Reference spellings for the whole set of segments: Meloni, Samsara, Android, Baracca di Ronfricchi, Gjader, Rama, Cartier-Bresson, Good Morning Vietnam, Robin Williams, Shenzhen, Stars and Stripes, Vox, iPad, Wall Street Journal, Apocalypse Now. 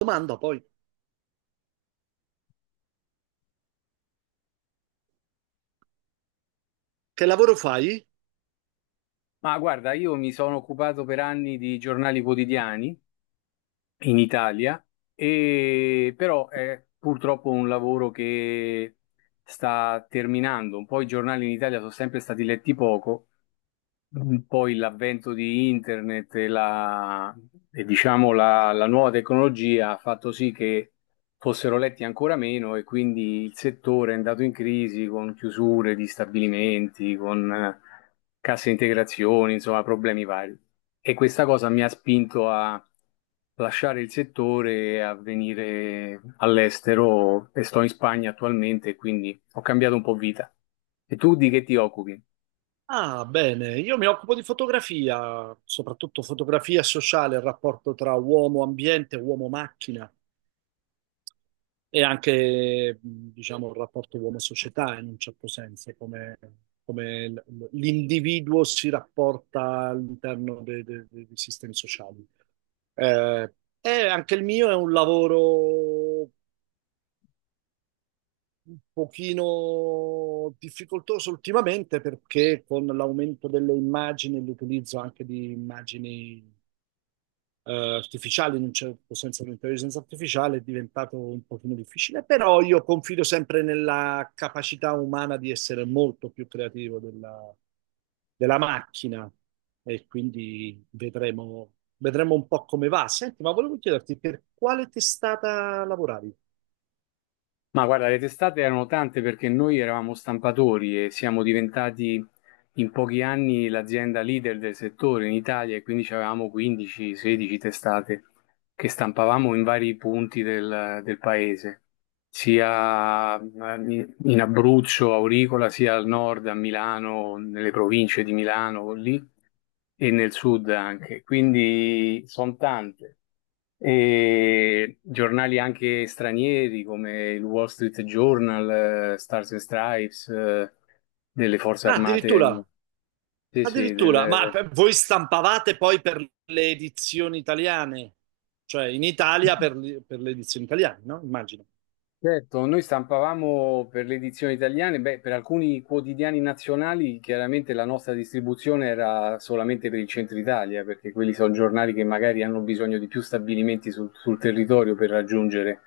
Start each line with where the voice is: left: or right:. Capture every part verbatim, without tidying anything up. right: Domanda poi, che lavoro fai?
left: Ma guarda, io mi sono occupato per anni di giornali quotidiani in Italia, e però è purtroppo un lavoro che sta terminando. Un po' i giornali in Italia sono sempre stati letti poco. Mm. Poi l'avvento di internet e, la, e diciamo la, la nuova tecnologia ha fatto sì che fossero letti ancora meno e quindi il settore è andato in crisi con chiusure di stabilimenti, con eh, casse integrazioni, insomma problemi vari. E questa cosa mi ha spinto a lasciare il settore e a venire all'estero e sto in Spagna attualmente, quindi ho cambiato un po' vita. E tu di che ti occupi?
right: Ah, bene, io mi occupo di fotografia, soprattutto fotografia sociale, il rapporto tra uomo-ambiente, uomo-macchina e anche, mh, diciamo, il rapporto uomo-società in un certo senso, come, come l- l- l'individuo si rapporta all'interno dei, dei- dei sistemi sociali. Eh, e anche il mio è un lavoro un pochino difficoltoso ultimamente perché con l'aumento delle immagini, e l'utilizzo anche di immagini eh, artificiali, in un certo senso l'intelligenza artificiale è diventato un pochino difficile, però io confido sempre nella capacità umana di essere molto più creativo della, della macchina e quindi vedremo, vedremo un po' come va. Senti, ma volevo chiederti per quale testata lavoravi?
left: Ma guarda, le testate erano tante perché noi eravamo stampatori e siamo diventati in pochi anni l'azienda leader del settore in Italia e quindi avevamo quindici a sedici testate che stampavamo in vari punti del, del paese, sia in in Abruzzo, Auricola, sia al nord, a Milano, nelle province di Milano lì e nel sud anche. Quindi sono tante e giornali anche stranieri come il Wall Street Journal, eh, Stars and Stripes, eh, delle forze
right: Ah,
left: armate.
right: addirittura.
left: Sì, sì,
right: Addirittura, ma
left: del-
right: per- voi stampavate poi per le edizioni italiane, cioè in Italia per, le per le edizioni italiane, no? Immagino,
left: certo, noi stampavamo per le edizioni italiane, beh, per alcuni quotidiani nazionali chiaramente la nostra distribuzione era solamente per il centro Italia, perché quelli sono giornali che magari hanno bisogno di più stabilimenti sul, sul territorio per raggiungere,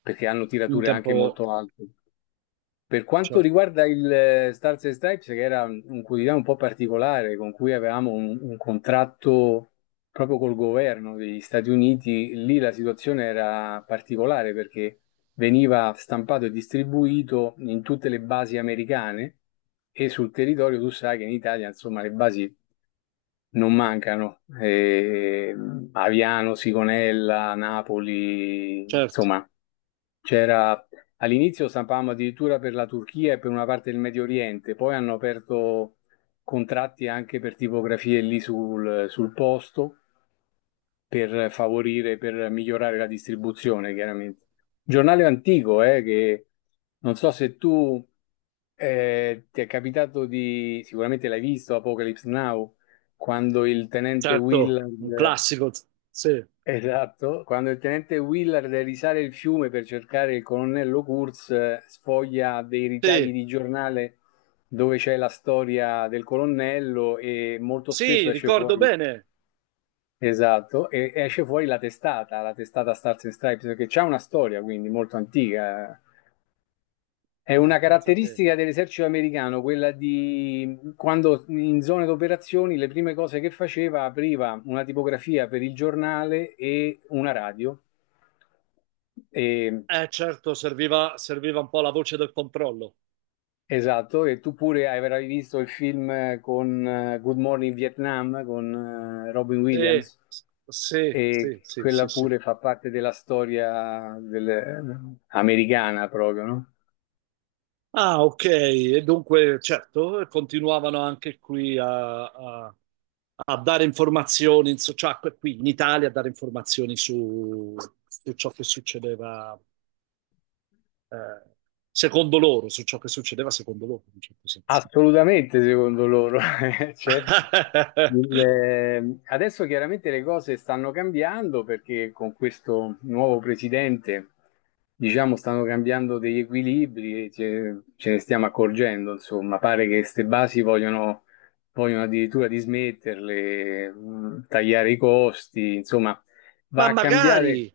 left: perché hanno
right: in
left: tirature anche
right: tempo,
left: molto alte. Per quanto
right: certo,
left: riguarda il eh, Stars and Stripes, che era un un quotidiano un po' particolare, con cui avevamo un, un contratto proprio col governo degli Stati Uniti, lì la situazione era particolare perché veniva stampato e distribuito in tutte le basi americane e sul territorio tu sai che in Italia, insomma, le basi non mancano. Eh, Aviano, Sigonella, Napoli,
right: certo,
left: insomma, c'era all'inizio stampavamo addirittura per la Turchia e per una parte del Medio Oriente, poi hanno aperto contratti anche per tipografie lì sul, sul posto per favorire, per migliorare la distribuzione, chiaramente. Giornale antico, eh, che non so se tu eh, ti è capitato di, sicuramente l'hai visto, Apocalypse Now, quando il tenente
right: certo, un
left: Willard.
right: classico, sì,
left: Esatto, quando il tenente Willard deve risale il fiume per cercare il colonnello Kurz, eh, sfoglia dei ritagli
right: sì,
left: di giornale dove c'è la storia del colonnello e molto spesso
right: sì,
left: esce
right: ricordo
left: fuori,
right: bene.
left: esatto, e esce fuori la testata, la testata Stars and Stripes, perché c'è una storia quindi molto antica, eh. È
right: Ah,
left: una
right: pensate,
left: caratteristica dell'esercito americano quella di quando in zone d'operazioni le prime cose che faceva apriva una tipografia per il giornale e una radio. E-
right: eh certo, serviva, serviva un po' la voce del controllo.
left: esatto, e tu pure avrai visto il film eh, con eh, Good Morning Vietnam con eh, Robin
right: Sì,
left: Williams
right: sì,
left: e
right: sì, sì,
left: quella
right: sì, sì.
left: pure fa parte della storia del- eh, americana proprio, no?
right: Ah, ok, e dunque, certo, continuavano anche qui a, a- a dare informazioni, su- cioè que- qui in Italia a dare informazioni su, su ciò che succedeva eh, secondo loro, su ciò che succedeva secondo loro, in un certo senso.
left: Assolutamente, secondo loro, eh, certo. Il, eh, adesso chiaramente le cose stanno cambiando perché con questo nuovo presidente, diciamo, stanno cambiando degli equilibri e ce, ce ne stiamo accorgendo, insomma, pare che queste basi vogliono, vogliono addirittura dismetterle, mh, tagliare i costi, insomma, va
right: Ma
left: a
right: magari
left: cambiare,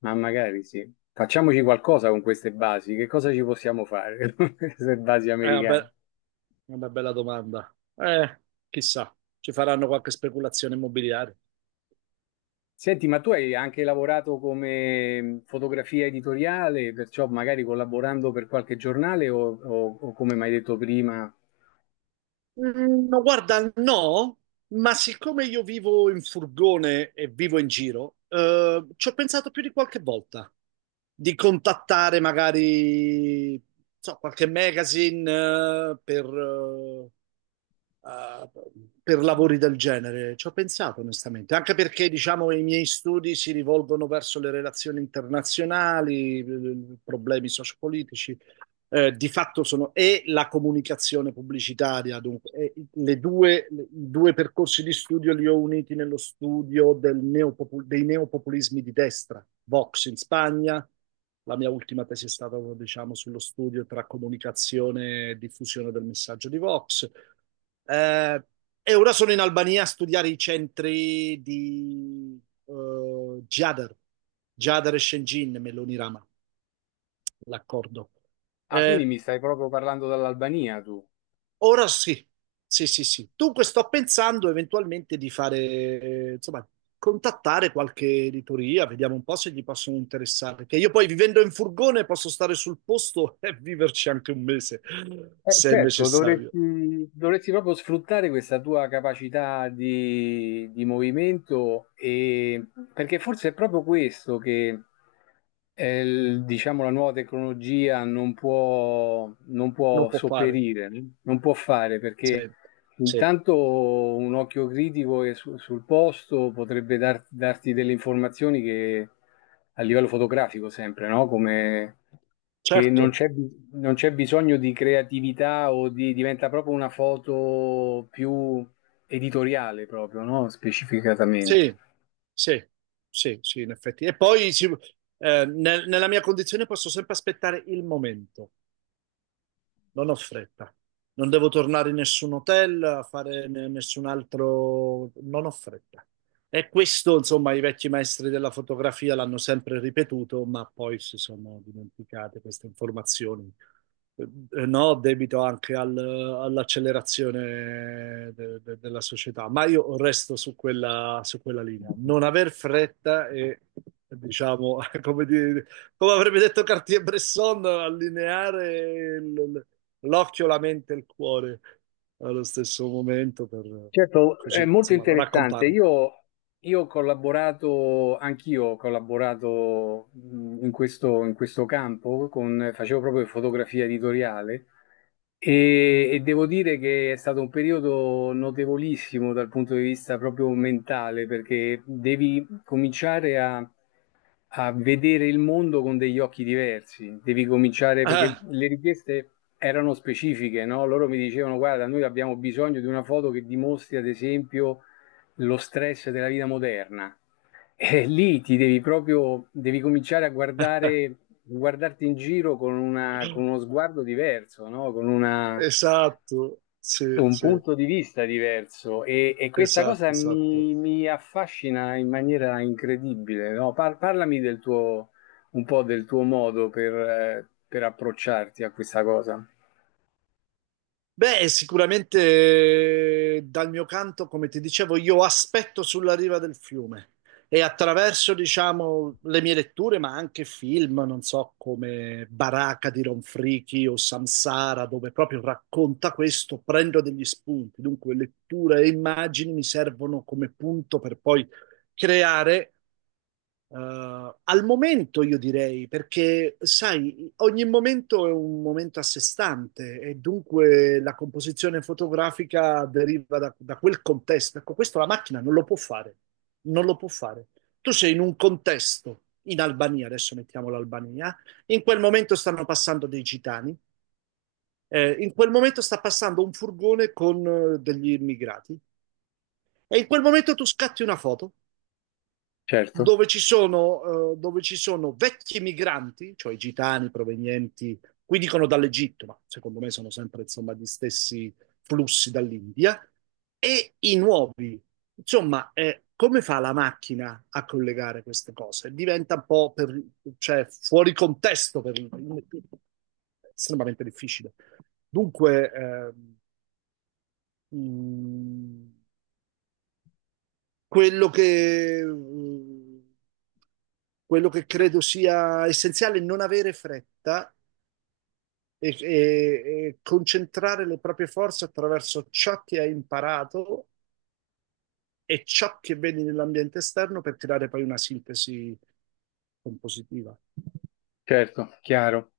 left: ma magari sì. Facciamoci qualcosa con queste basi, che cosa ci possiamo fare con queste basi
right: eh, vabbè, è una,
left: americane?
right: be- una bella domanda. Eh, chissà, ci faranno qualche speculazione immobiliare.
left: Senti, ma tu hai anche lavorato come mm, fotografia editoriale, perciò magari collaborando per qualche giornale o, o- o come mi hai detto prima.
right: Mm, no, Guarda, no, ma siccome io vivo in furgone e vivo in giro, eh, ci ho pensato più di qualche volta di contattare magari, non so, qualche magazine, eh, per, eh, eh, per lavori del genere. Ci ho pensato onestamente, anche perché, diciamo, i miei studi si rivolgono verso le relazioni internazionali, eh, problemi sociopolitici eh, di fatto sono e la comunicazione pubblicitaria, dunque, le due, le- i due percorsi di studio li ho uniti nello studio del neopopu- dei neopopulismi di destra, Vox in Spagna, la mia ultima tesi è stata, diciamo, sullo studio tra comunicazione e diffusione del messaggio di Vox. Eh, e ora sono in Albania a studiare i centri di eh, Gjader, Gjader e Shenzhen, Meloni Rama, l'accordo.
left: Ah, quindi
right: Eh,
left: mi stai proprio parlando dall'Albania tu?
right: Ora sì, sì, sì, sì. Dunque sto pensando eventualmente di fare, eh, insomma, contattare qualche editoria, vediamo un po' se gli possono interessare, che io poi vivendo in furgone posso stare sul posto e viverci anche un mese,
left: Eh,
right: se è
left: certo,
right: necessario.
left: dovresti, dovresti proprio sfruttare questa tua capacità di, di movimento e, perché forse è proprio questo che eh, il- diciamo, la nuova tecnologia non può, non
right: Non
left: può
right: può fare.
left: sopperire, non può fare
right: Sì,
left: perché
right: sì,
left: intanto un occhio critico e su- sul posto potrebbe dar- darti delle informazioni che a livello fotografico sempre, no? Come che non
right: certo,
left: c'è bi- non c'è bisogno di creatività o di diventa proprio una foto più editoriale proprio, no? Specificatamente.
right: sì, sì, sì, sì, in effetti. E poi sì, eh, nel- nella mia condizione posso sempre aspettare il momento. Non ho fretta. Non devo tornare in nessun hotel a fare ne- nessun altro, non ho fretta. E questo, insomma, i vecchi maestri della fotografia l'hanno sempre ripetuto, ma poi si sono dimenticate queste informazioni. Eh, No, debito anche al- all'accelerazione de- de- della società, ma io resto su quella, su quella linea. Non aver fretta e, diciamo, come, dire- come avrebbe detto Cartier-Bresson, allineare il, l'occhio, la mente e il cuore allo stesso momento per
left: Certo, è
right: così,
left: molto
right: insomma,
left: interessante.
right: raccontare.
left: Io, io ho collaborato, anch'io ho collaborato mh, in questo, in questo campo, con- facevo proprio fotografia editoriale e, e devo dire che è stato un periodo notevolissimo dal punto di vista proprio mentale, perché devi cominciare a a vedere il mondo con degli occhi diversi. Devi cominciare perché
right: Ah,
left: le richieste erano specifiche, no? Loro mi dicevano: guarda, noi abbiamo bisogno di una foto che dimostri, ad esempio, lo stress della vita moderna. E lì ti devi proprio, devi cominciare a guardare, guardarti in giro con una- con uno sguardo diverso, no? Con una
right: esatto, sì,
left: un
right: sì,
left: punto di vista diverso e, e questa cosa
right: esatto, esatto.
left: mi, mi affascina in maniera incredibile, no? Par- parlami del tuo, un po' del tuo modo per, eh, per approcciarti a questa cosa.
right: Beh, sicuramente eh, dal mio canto, come ti dicevo, io aspetto sulla riva del fiume e attraverso, diciamo, le mie letture, ma anche film, non so, come Baracca di Ronfricchi o Samsara, dove proprio racconta questo, prendo degli spunti. Dunque, lettura e immagini mi servono come punto per poi creare. Eh, al momento io direi, perché sai, ogni momento è un momento a sé stante e dunque la composizione fotografica deriva da, da quel contesto. Ecco, questo la macchina non lo può fare, non lo può fare. Tu sei in un contesto, in Albania, adesso mettiamo l'Albania, in quel momento stanno passando dei gitani, eh, in quel momento sta passando un furgone con eh, degli immigrati e in quel momento tu scatti una foto
left: Certo,
right: dove ci sono, eh, dove ci sono vecchi migranti, cioè gitani provenienti, qui dicono dall'Egitto, ma secondo me sono sempre insomma gli stessi flussi dall'India, e i nuovi. Insomma, eh, come fa la macchina a collegare queste cose? Diventa un po' per, cioè, fuori contesto per estremamente difficile. Dunque, eh, mh, quello che, mh, quello che credo sia essenziale è non avere fretta e, e- e concentrare le proprie forze attraverso ciò che hai imparato e ciò che vedi nell'ambiente esterno per creare poi una sintesi compositiva.
left: certo, chiaro.